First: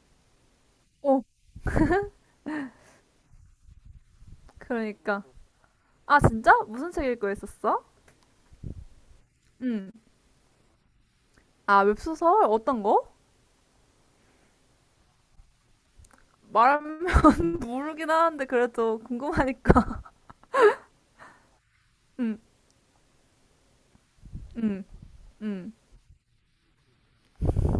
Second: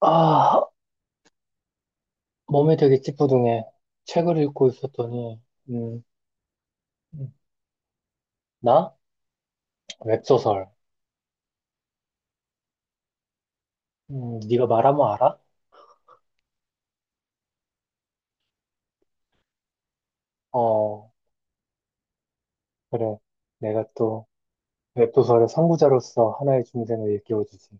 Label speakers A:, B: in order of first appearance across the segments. A: 아,
B: 어,
A: 몸이 되게 찌뿌둥해. 책을 읽고
B: 그러니까.
A: 있었더니, 음,
B: 아, 진짜? 무슨 책 읽고
A: 음.
B: 있었어?
A: 나?
B: 응.
A: 웹소설.
B: 아, 웹소설? 어떤 거?
A: 네가 말하면 알아?
B: 말하면 모르긴 하는데 그래도 궁금하니까.
A: 어,
B: 응,
A: 그래. 내가 또
B: 응,
A: 웹소설의
B: 응,
A: 선구자로서 하나의 중생을 일깨워주지.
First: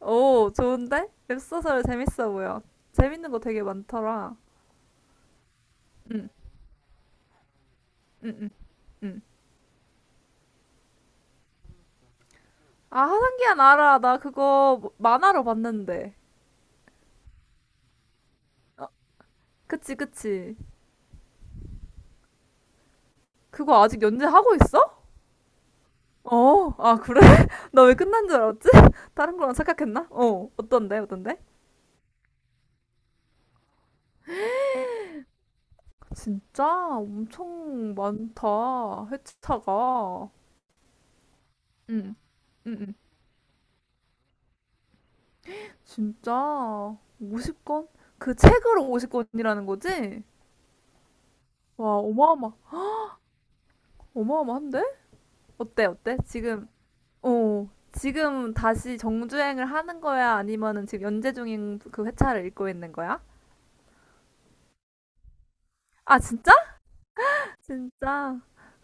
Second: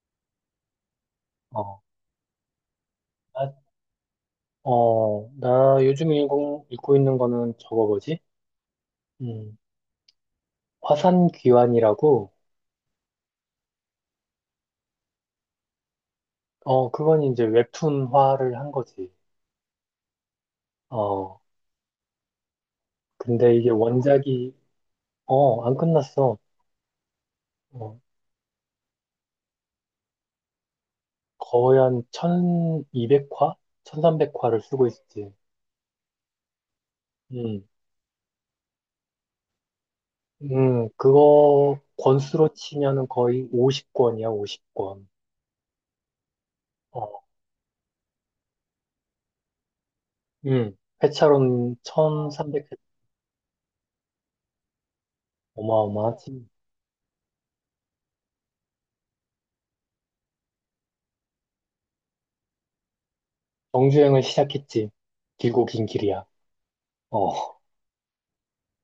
B: 오, 좋은데?
A: 어,
B: 웹소설 재밌어 보여. 재밌는 거
A: 나,
B: 되게 많더라.
A: 나 요즘
B: 응,
A: 읽고 있는 거는 저거 뭐지?
B: 응, 응, 응.
A: 음, 화산귀환이라고,
B: 아, 하상기한 알아. 나 그거 만화로 봤는데.
A: 그건 이제 웹툰화를 한
B: 어,
A: 거지.
B: 그치, 그치.
A: 어, 근데 이게
B: 그거 아직 연재하고 있어?
A: 안 끝났어.
B: 어, 아, 그래? 나 왜
A: 어,
B: 끝난 줄 알았지? 다른 거랑 착각했나? 어, 어떤데, 어떤데?
A: 거의 한 1200화? 1300화를 쓰고 있지.
B: 진짜
A: 음,
B: 엄청 많다. 회차가.
A: 그거
B: 응,
A: 권수로
B: 응, 응.
A: 치면은 거의 50권이야, 50권.
B: 진짜
A: 어,
B: 50권? 그 책으로 50권이라는 거지?
A: 음, 회차로는
B: 와, 어마어마,
A: 1300회.
B: 어마어마한데? 어때, 어때?
A: 어마어마하지.
B: 지금, 어, 지금 다시 정주행을 하는 거야? 아니면은 지금 연재 중인 그 회차를 읽고 있는 거야?
A: 정주행을 시작했지. 길고 긴
B: 아,
A: 길이야.
B: 진짜?
A: 어,
B: 진짜.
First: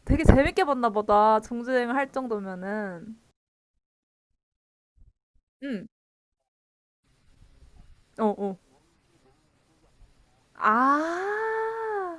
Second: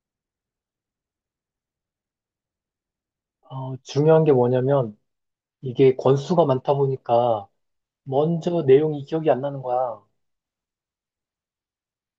B: 되게 재밌게 봤나 보다. 정주행을 할 정도면은.
A: 중요한 게 뭐냐면
B: 응,
A: 이게 권수가 많다 보니까
B: 어, 어.
A: 먼저 내용이 기억이 안 나는 거야.
B: 아.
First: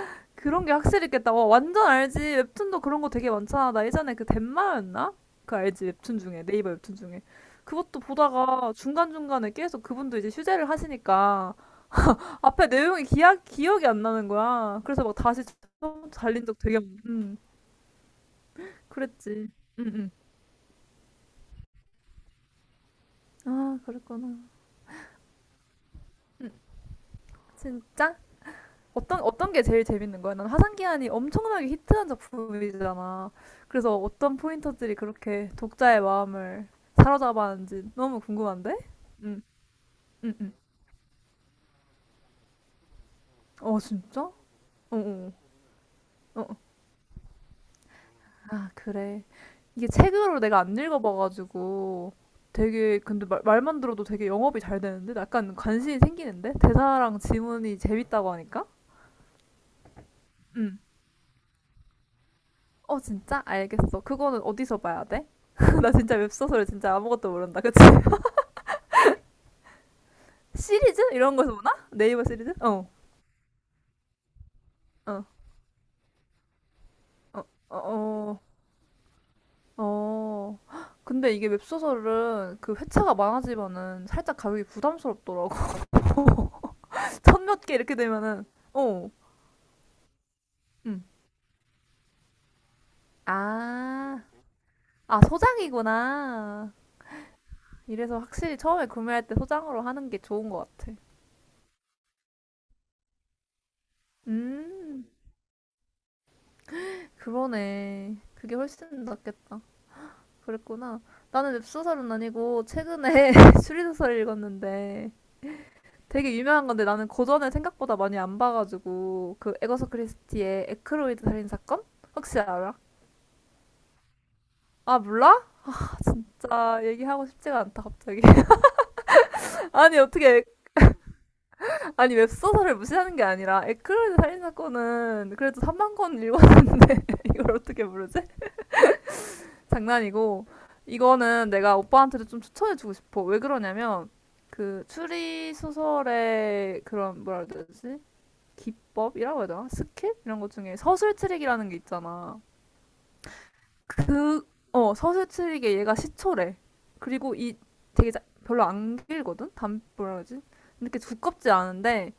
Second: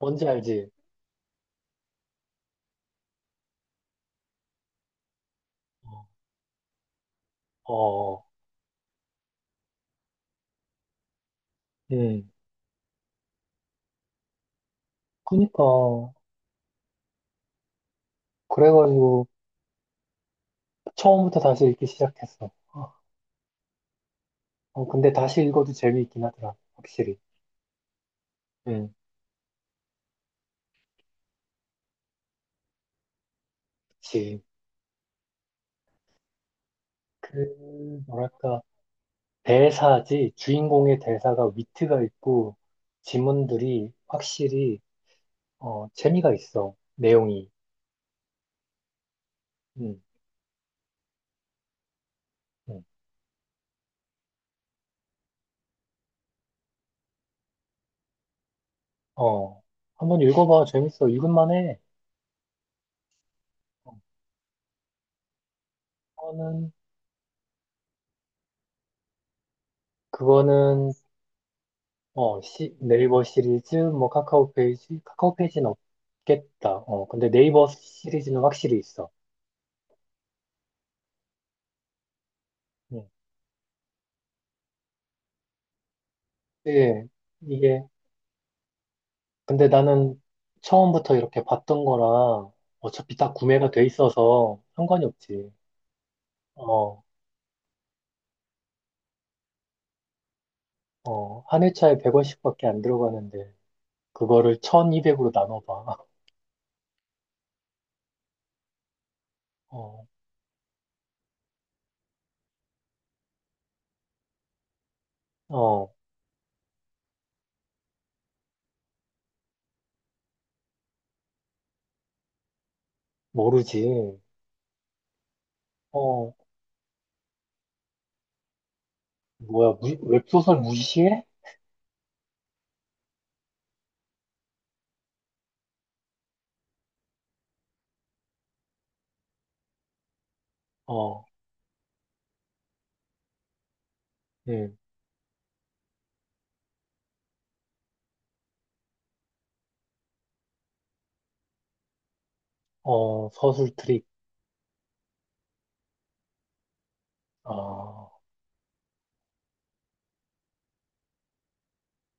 A: 뭔지
B: 그런
A: 알지?
B: 게 확실히 있겠다. 와, 완전 알지. 웹툰도 그런 거 되게 많잖아. 나 예전에 그 덴마였나? 그 알지.
A: 어,
B: 웹툰 중에. 네이버 웹툰 중에.
A: 어,
B: 그것도
A: 어.
B: 보다가 중간중간에 계속 그분도 이제 휴재를 하시니까
A: 음,
B: 앞에 내용이 기억이 안 나는 거야. 그래서 막 다시
A: 그니까.
B: 처음 달린 적 되게 많
A: 그래가지고
B: 그랬지. 응, 응.
A: 처음부터 다시 읽기 시작했어.
B: 아, 그랬구나.
A: 근데 다시 읽어도 재미있긴 하더라. 확실히.
B: 진짜?
A: 응,
B: 어떤 어떤 게 제일 재밌는 거야? 난 화산기한이 엄청나게 히트한 작품이잖아. 그래서 어떤
A: 그치.
B: 포인터들이 그렇게 독자의 마음을 사로잡았는지
A: 그,
B: 너무
A: 뭐랄까,
B: 궁금한데? 응,
A: 대사지,
B: 응, 응.
A: 주인공의 대사가 위트가 있고,
B: 어,
A: 지문들이
B: 진짜? 어,
A: 확실히,
B: 어,
A: 재미가
B: 어. 어.
A: 있어. 내용이.
B: 아, 그래. 이게
A: 응,
B: 책으로 내가 안 읽어봐가지고
A: 응.
B: 되게 근데 말만 들어도 되게 영업이 잘 되는데? 약간 관심이 생기는데? 대사랑 지문이 재밌다고 하니까?
A: 어, 한번 읽어봐.
B: 응.
A: 재밌어. 읽을만 해.
B: 어, 진짜?
A: 어,
B: 알겠어. 그거는 어디서 봐야 돼? 나 진짜 웹소설을
A: 그거는,
B: 진짜 아무것도 모른다. 그치?
A: 그거는,
B: 시리즈 이런 거에서 보나? 네이버 시리즈? 어,
A: 네이버 시리즈, 뭐, 카카오 페이지,
B: 어,
A: 카카오 페이지는 없겠다. 근데
B: 어,
A: 네이버
B: 어,
A: 시리즈는
B: 어,
A: 확실히 있어.
B: 어. 근데 이게 웹소설은 그
A: 응.
B: 회차가 많아지면은 살짝 가격이 부담스럽더라고.
A: 예,
B: 천몇 개
A: 이게,
B: 이렇게 되면은, 어,
A: 근데 나는
B: 음.
A: 처음부터 이렇게 봤던 거랑 어차피 다 구매가 돼
B: 아,
A: 있어서 상관이
B: 아,
A: 없지.
B: 소장이구나.
A: 어,
B: 이래서 확실히 처음에 구매할 때 소장으로 하는 게 좋은 것 같아.
A: 한 회차에 100원씩밖에 안 들어가는데, 그거를
B: 음,
A: 1200으로 나눠봐.
B: 그러네. 그게 훨씬 낫겠다.
A: 어,
B: 그랬구나. 나는 웹소설은 아니고 최근에 추리소설을 읽었는데
A: 어,
B: 되게 유명한 건데 나는 고전을 생각보다 많이 안 봐가지고 그 에거서 크리스티의 에크로이드 살인 사건 혹시 알아?
A: 모르지.
B: 아 몰라? 아,
A: 어,
B: 진짜 얘기하고 싶지가 않다 갑자기.
A: 뭐야,
B: 아니
A: 웹소설 무시해?
B: 아니 웹소설을 무시하는 게 아니라 에크로이드 살인 사건은 그래도 3만 권 읽었는데 이걸 어떻게 모르지? 장난이고
A: 어,
B: 이거는 내가 오빠한테도 좀 추천해주고 싶어. 왜 그러냐면
A: 응,
B: 그 추리 소설의 그런 뭐라 그러지? 기법이라고 해야 되나? 스킬? 이런 것 중에 서술 트릭이라는 게 있잖아.
A: 서술 트릭.
B: 그, 어, 서술 트릭에 얘가 시초래. 그리고 이
A: 아,
B: 되게 별로 안 길거든? 단, 뭐라 그러지? 이렇게 두껍지 않은데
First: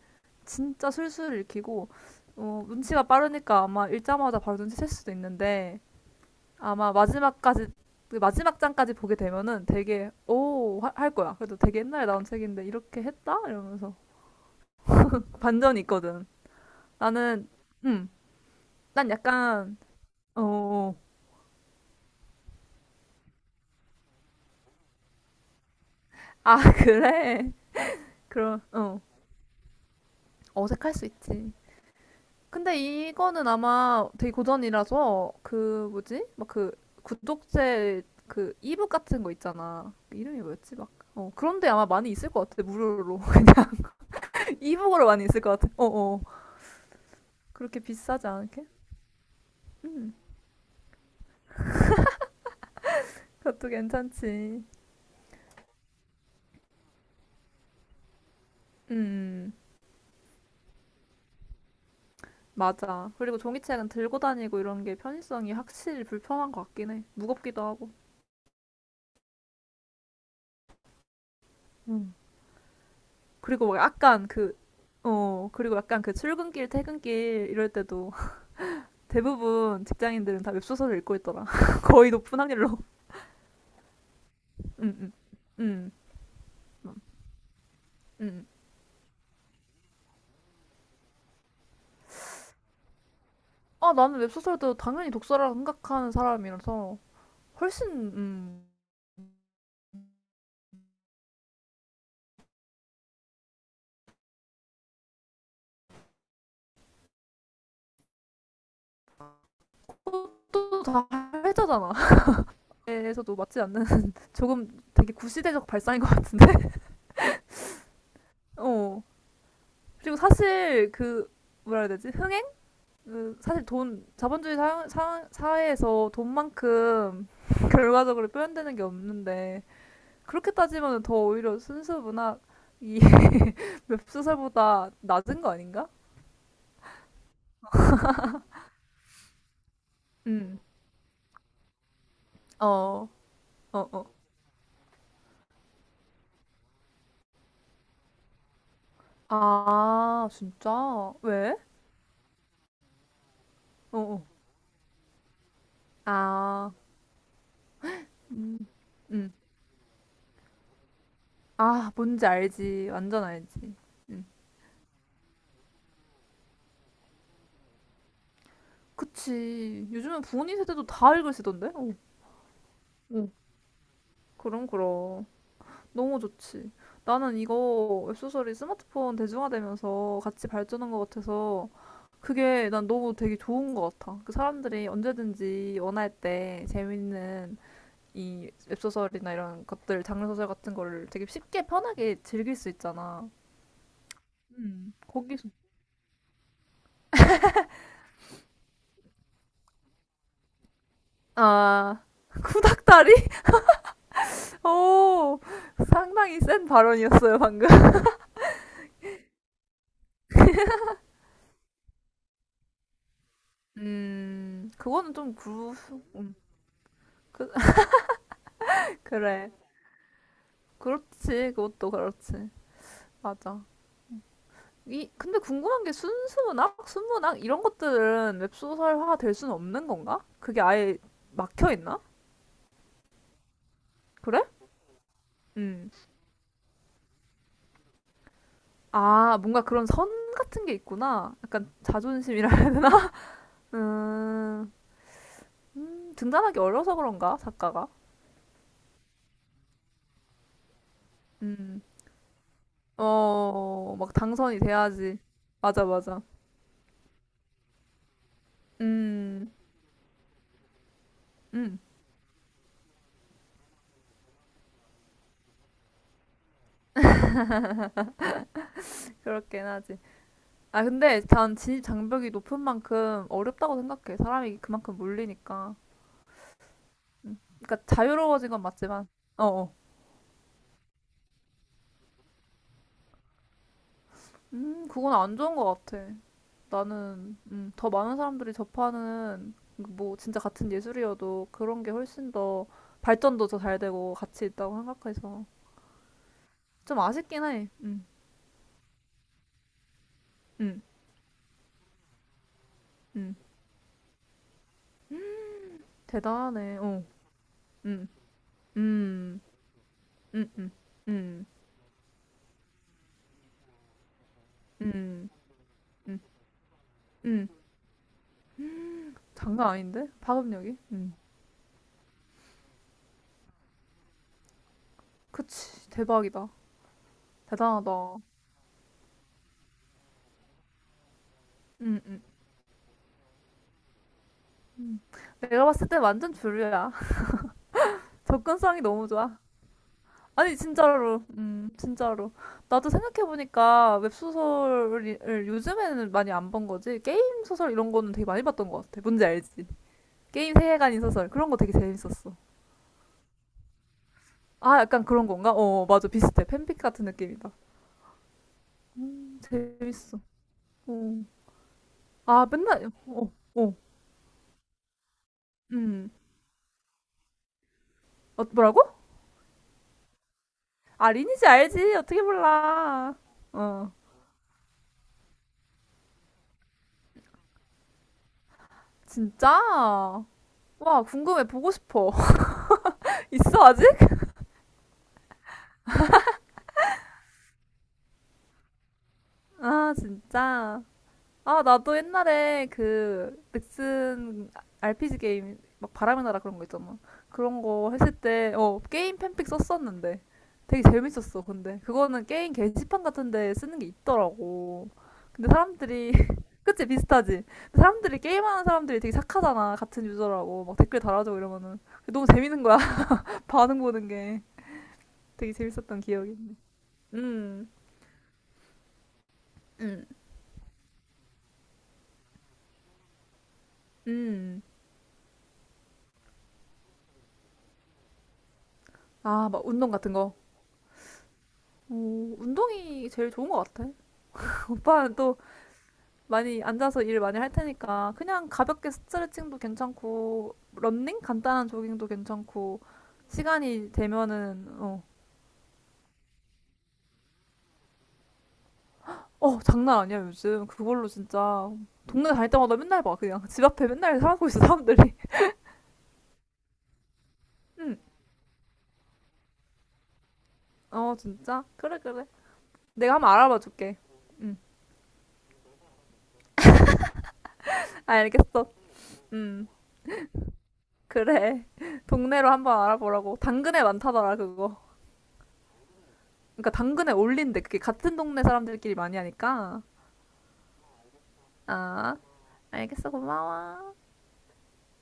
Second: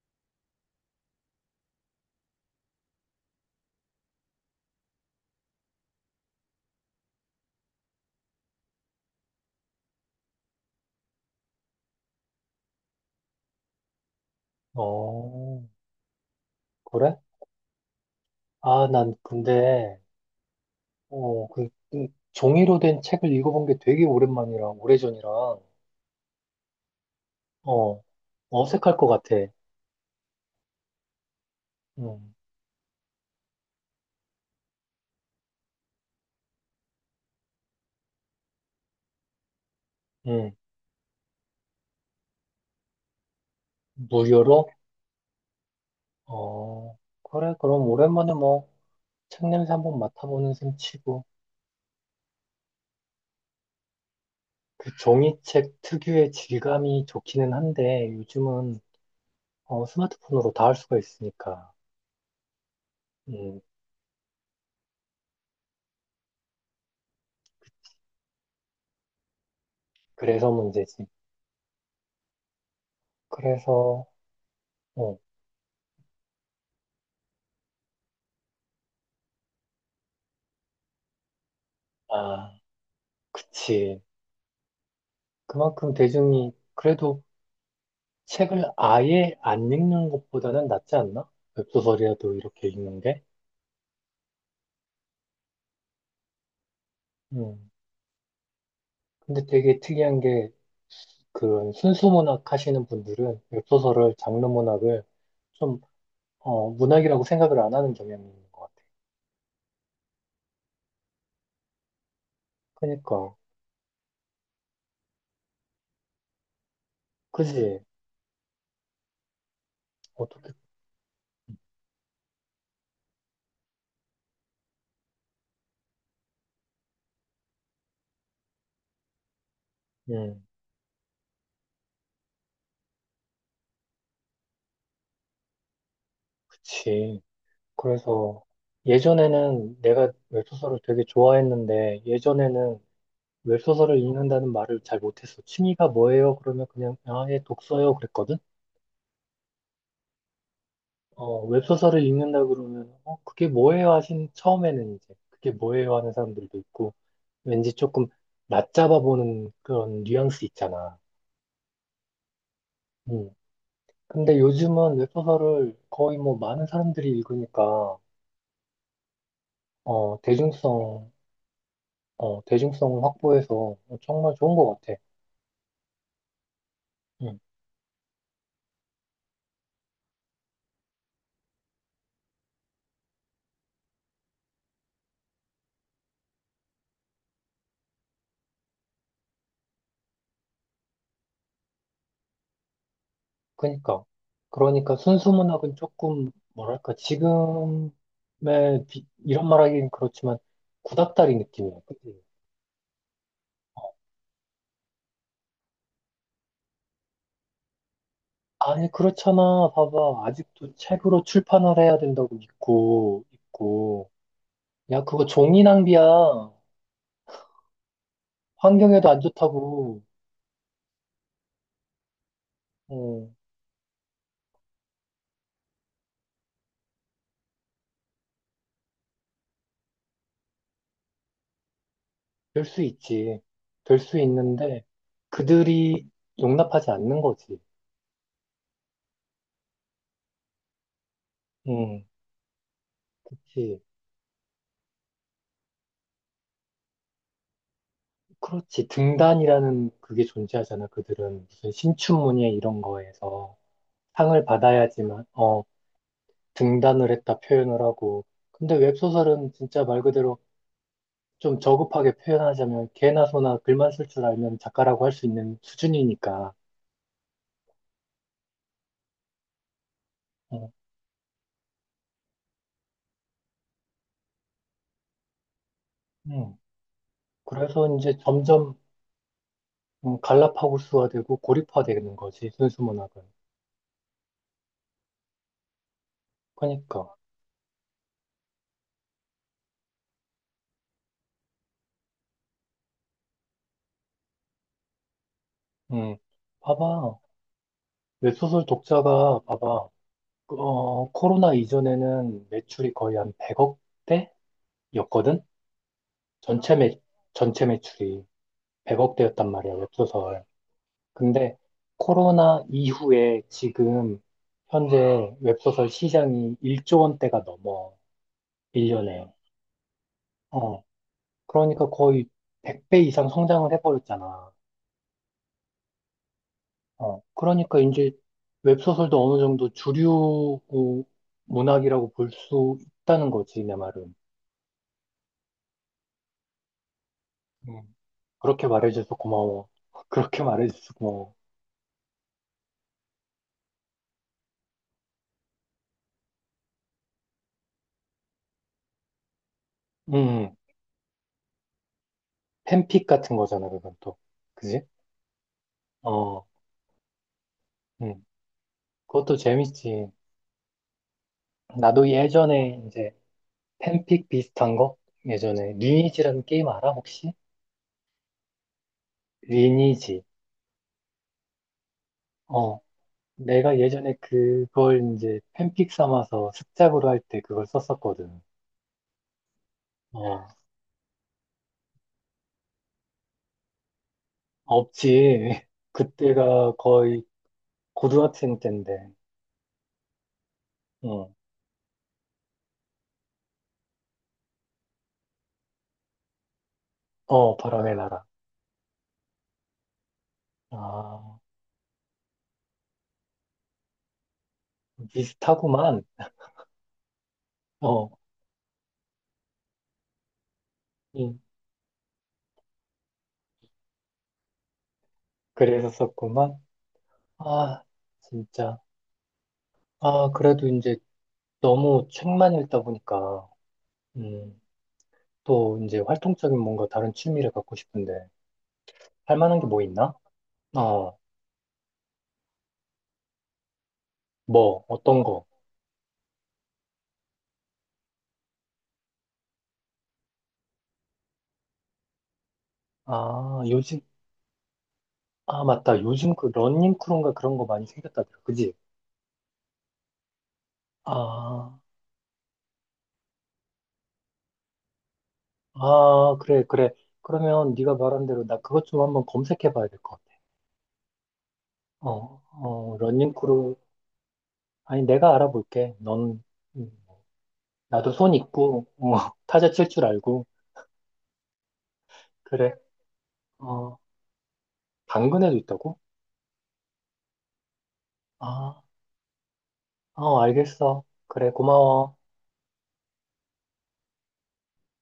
B: 진짜 술술 읽히고 어, 눈치가 빠르니까 아마 읽자마자 바로 눈치챌 수도 있는데 아마 마지막까지 그 마지막 장까지 보게 되면은 되게 할 거야. 그래도 되게 옛날에 나온 책인데 이렇게 했다 이러면서
A: 어,
B: 반전이 있거든.
A: 그래?
B: 나는 음,
A: 아,
B: 난
A: 난
B: 약간
A: 근데,
B: 어. 어.
A: 그 종이로 된 책을 읽어본 게 되게 오랜만이라, 오래전이라.
B: 아, 그래.
A: 어,
B: 그럼,
A: 어색할
B: 어.
A: 것 같아.
B: 어색할 수 있지.
A: 음,
B: 근데 이거는 아마 되게 고전이라서, 그, 뭐지? 막 그, 구독제, 그, 이북 같은 거 있잖아. 그 이름이
A: 음,
B: 뭐였지? 막, 어. 그런데 아마 많이 있을 것 같아, 무료로.
A: 무료로?
B: 이북으로 많이 있을 것 같아. 어, 어.
A: 어, 그래,
B: 그렇게
A: 그럼
B: 비싸지
A: 오랜만에
B: 않게?
A: 뭐, 책 냄새 한번
B: 음.
A: 맡아보는 셈 치고.
B: 그것도 괜찮지.
A: 그 종이책 특유의 질감이 좋기는 한데, 요즘은
B: 음. 음.
A: 스마트폰으로 다 할 수가 있으니까.
B: 맞아. 그리고
A: 음,
B: 종이책은 들고 다니고 이런 게 편의성이 확실히 불편한 것 같긴 해. 무겁기도 하고.
A: 그래서 문제지.
B: 그리고 막
A: 그래서,
B: 약간 그,
A: 어,
B: 어, 그리고 약간 그 출근길, 퇴근길 이럴 때도 대부분 직장인들은 다 웹소설을 읽고 있더라. 거의 높은
A: 아,
B: 확률로.
A: 그치.
B: 응, 응,
A: 그만큼 대중이
B: 응,
A: 그래도
B: 응.
A: 책을 아예 안 읽는 것보다는 낫지 않나? 웹소설이라도 이렇게 읽는 게?
B: 아, 나는 웹소설도 당연히 독서라 생각하는 사람이라서
A: 음,
B: 훨씬, 음,
A: 근데 되게 특이한 게, 그런 순수 문학 하시는 분들은 웹소설을 장르 문학을 좀, 문학이라고 생각을 안 하는 경향이 있는 것 같아.
B: 그것도 다 회자잖아.
A: 그니까,
B: 에서도 맞지 않는 조금 되게 구시대적 발상인 것 같은데?
A: 그지?
B: 어. 그리고
A: 어떻게,
B: 사실 그, 뭐라 해야 되지? 흥행? 그 사실 돈, 자본주의 사회에서 돈만큼 결과적으로 표현되는 게 없는데
A: 음,
B: 그렇게 따지면 더 오히려 순수 문학이 웹소설보다 낮은 거 아닌가?
A: 그치. 그래서 예전에는 내가
B: 음.
A: 웹소설을 되게 좋아했는데, 예전에는
B: 어. 어,
A: 웹소설을
B: 어.
A: 읽는다는 말을 잘 못했어. 취미가 뭐예요? 그러면 그냥, 아, 예, 독서요. 그랬거든?
B: 아, 진짜? 왜?
A: 웹소설을 읽는다 그러면, 그게 뭐예요?
B: 어, 어.
A: 하신, 처음에는 이제, 그게 뭐예요? 하는 사람들도
B: 아.
A: 있고, 왠지 조금
B: 음.
A: 낮잡아
B: 음.
A: 보는 그런 뉘앙스 있잖아.
B: 아, 뭔지 알지. 완전
A: 음.
B: 알지. 음.
A: 근데 요즘은 웹소설을 거의 뭐 많은 사람들이 읽으니까,
B: 그치.
A: 어,
B: 요즘은 부모님 세대도
A: 대중성,
B: 다 읽으시던데? 어.
A: 대중성을
B: 어.
A: 확보해서 정말 좋은
B: 그럼
A: 것 같아.
B: 그럼. 너무 좋지. 나는
A: 음.
B: 이거 웹소설이 스마트폰 대중화되면서 같이 발전한 것 같아서 그게 난 너무 되게 좋은 것 같아. 그 사람들이 언제든지 원할 때 재밌는 이 웹소설이나 이런 것들, 장르소설 같은 거를 되게 쉽게 편하게 즐길 수 있잖아.
A: 그니까. 그러니까
B: 거기서.
A: 순수문학은 조금, 뭐랄까, 지금의, 이런 말 하긴 그렇지만, 구닥다리 느낌이야.
B: 아, 구닥다리? 오, 상당히 센 발언이었어요, 방금.
A: 아니, 그렇잖아. 봐봐. 아직도 책으로 출판을 해야 된다고 믿고, 있고. 야,
B: 그거는
A: 그거
B: 좀
A: 종이
B: 구,
A: 낭비야.
B: 음, 그,
A: 환경에도 안
B: 그래.
A: 좋다고.
B: 그렇지, 그것도 그렇지.
A: 어,
B: 맞아. 이 근데 궁금한 게 순수문학, 순문학 이런 것들은 웹소설화가 될 수는 없는 건가? 그게 아예 막혀 있나?
A: 될 수 있지. 될 수
B: 그래?
A: 있는데,
B: 음.
A: 그들이 용납하지 않는 거지.
B: 아, 뭔가 그런 선 같은 게 있구나. 약간
A: 응,
B: 자존심이라 해야 되나?
A: 그치.
B: 음, 등단하기 어려서 그런가? 작가가?
A: 그렇지. 등단이라는 그게 존재하잖아. 그들은 무슨
B: 음.
A: 신춘문예 이런 거에서
B: 어, 막
A: 상을
B: 당선이 돼야지.
A: 받아야지만,
B: 맞아, 맞아.
A: 등단을 했다 표현을 하고. 근데
B: 음,
A: 웹소설은 진짜 말 그대로 좀
B: 음,
A: 저급하게 표현하자면 개나 소나 글만 쓸 줄 알면 작가라고 할 수 있는 수준이니까.
B: 그렇긴 하지.
A: 어,
B: 아, 근데 단 진입 장벽이 높은 만큼 어렵다고 생각해. 사람이 그만큼 몰리니까.
A: 음.
B: 음. 그러니까
A: 그래서 이제
B: 자유로워진 건
A: 점점
B: 맞지만, 어, 어.
A: 갈라파고스화 되고 고립화되는 거지, 순수 문학은.
B: 그건 안 좋은 것 같아.
A: 그러니까,
B: 나는, 더 많은 사람들이 접하는, 뭐, 진짜 같은 예술이어도 그런 게 훨씬 더 발전도 더 잘 되고 가치 있다고 생각해서.
A: 음,
B: 좀
A: 봐봐.
B: 아쉽긴 해.
A: 웹소설 독자가, 봐봐.
B: 음,
A: 코로나 이전에는 매출이 거의 한
B: 음.
A: 100억대였거든? 전체
B: 대단하네.
A: 매,
B: 어,
A: 전체
B: 음,
A: 매출이
B: 음,
A: 100억대였단 말이야, 웹소설.
B: 음, 음, 음,
A: 근데 코로나 이후에 지금
B: 음,
A: 현재 웹소설
B: 음,
A: 시장이 1조 원대가
B: 음.
A: 넘어, 1년에.
B: 장난 아닌데? 파급력이?
A: 어,
B: 음.
A: 그러니까 거의 100배 이상 성장을 해버렸잖아.
B: 그치. 대박이다.
A: 그러니까 이제
B: 대단하다.
A: 웹소설도 어느 정도 주류
B: 음,
A: 문학이라고
B: 음,
A: 볼 수 있다는 거지, 내 말은.
B: 음. 내가 봤을 때 완전 주류야.
A: 음, 그렇게
B: 접근성이 너무
A: 말해줘서
B: 좋아.
A: 고마워. 그렇게
B: 아니,
A: 말해줘서
B: 진짜로.
A: 고마워.
B: 진짜로. 나도 생각해보니까 웹소설을 요즘에는 많이 안 본 거지. 게임 소설 이런 거는 되게 많이 봤던 것 같아. 뭔지 알지?
A: 음,
B: 게임
A: 음.
B: 세계관인 소설. 그런 거 되게 재밌었어.
A: 팬픽 같은 거잖아, 그건 또.
B: 아,
A: 그지?
B: 약간 그런 건가? 어, 어, 맞아. 비슷해.
A: 어,
B: 팬픽 같은 느낌이다.
A: 음, 그것도 재밌지.
B: 재밌어. 어.
A: 나도
B: 아,
A: 예전에
B: 맨날,
A: 이제
B: 어, 어.
A: 팬픽 비슷한 거? 예전에
B: 음.
A: 리니지라는 게임 알아 혹시?
B: 어, 뭐라고?
A: 리니지.
B: 아, 리니지 알지? 어떻게
A: 어,
B: 몰라.
A: 내가
B: 어.
A: 예전에 그걸 이제 팬픽 삼아서 습작으로 할 때 그걸 썼었거든.
B: 진짜?
A: 어,
B: 와, 궁금해. 보고 싶어. 있어, 아직?
A: 없지. 그때가 거의 고등학생 때인데.
B: 아, 진짜.
A: 어,
B: 아, 나도 옛날에 그 넥슨 RPG 게임 막 바람의 나라 그런 거 있잖아.
A: 어,
B: 그런 거
A: 바람의
B: 했을
A: 나라.
B: 때, 어, 게임 팬픽 썼었는데. 되게
A: 아,
B: 재밌었어, 근데. 그거는 게임 게시판 같은 데 쓰는 게 있더라고. 근데
A: 비슷하구만.
B: 사람들이, 그치, 비슷하지? 근데
A: 어,
B: 사람들이, 게임하는 사람들이 되게 착하잖아. 같은 유저라고. 막 댓글 달아줘
A: 응.
B: 이러면은. 너무 재밌는 거야. 반응 보는 게. 되게
A: 그래서
B: 재밌었던 기억이 있네.
A: 썼구만.
B: 음,
A: 아, 진짜.
B: 음
A: 아, 그래도 이제 너무 책만 읽다 보니까. 음.
B: 음.
A: 또 이제 활동적인 뭔가 다른 취미를 갖고 싶은데 할
B: 아,
A: 만한 게
B: 막
A: 뭐
B: 운동
A: 있나?
B: 같은 거.
A: 어,
B: 오, 운동이 제일 좋은 것 같아.
A: 뭐
B: 오빠는
A: 어떤
B: 또
A: 거?
B: 많이 앉아서 일 많이 할 테니까 그냥 가볍게 스트레칭도 괜찮고 런닝 간단한 조깅도 괜찮고
A: 아,
B: 시간이
A: 요즘
B: 되면은 어,
A: 아 맞다. 요즘 그 러닝 크루인가 그런 거 많이 생겼다더라. 그지?
B: 어 장난 아니야 요즘 그걸로 진짜
A: 아,
B: 동네 다닐 때마다 맨날 봐 그냥 집 앞에 맨날 하고 있어 사람들이.
A: 아 그래 그래. 그러면 네가
B: 응,
A: 말한 대로 나 그것 좀 한번 검색해 봐야 될 것 같아.
B: 어 진짜 그래 그래. 내가 한번
A: 러닝
B: 알아봐
A: 크루.
B: 줄게. 응,
A: 아니, 내가 알아볼게. 넌, 음, 나도 손
B: 알겠어.
A: 있고
B: 응,
A: 타자 칠 줄 알고
B: 그래. 동네로
A: 그래.
B: 한번 알아보라고. 당근에
A: 어,
B: 많다더라 그거.
A: 당근에도 있다고?
B: 그러니까 당근에 올린대. 그게 같은 동네
A: 아,
B: 사람들끼리 많이 하니까.
A: 알겠어. 그래 고마워.
B: 아, 알겠어. 고마워.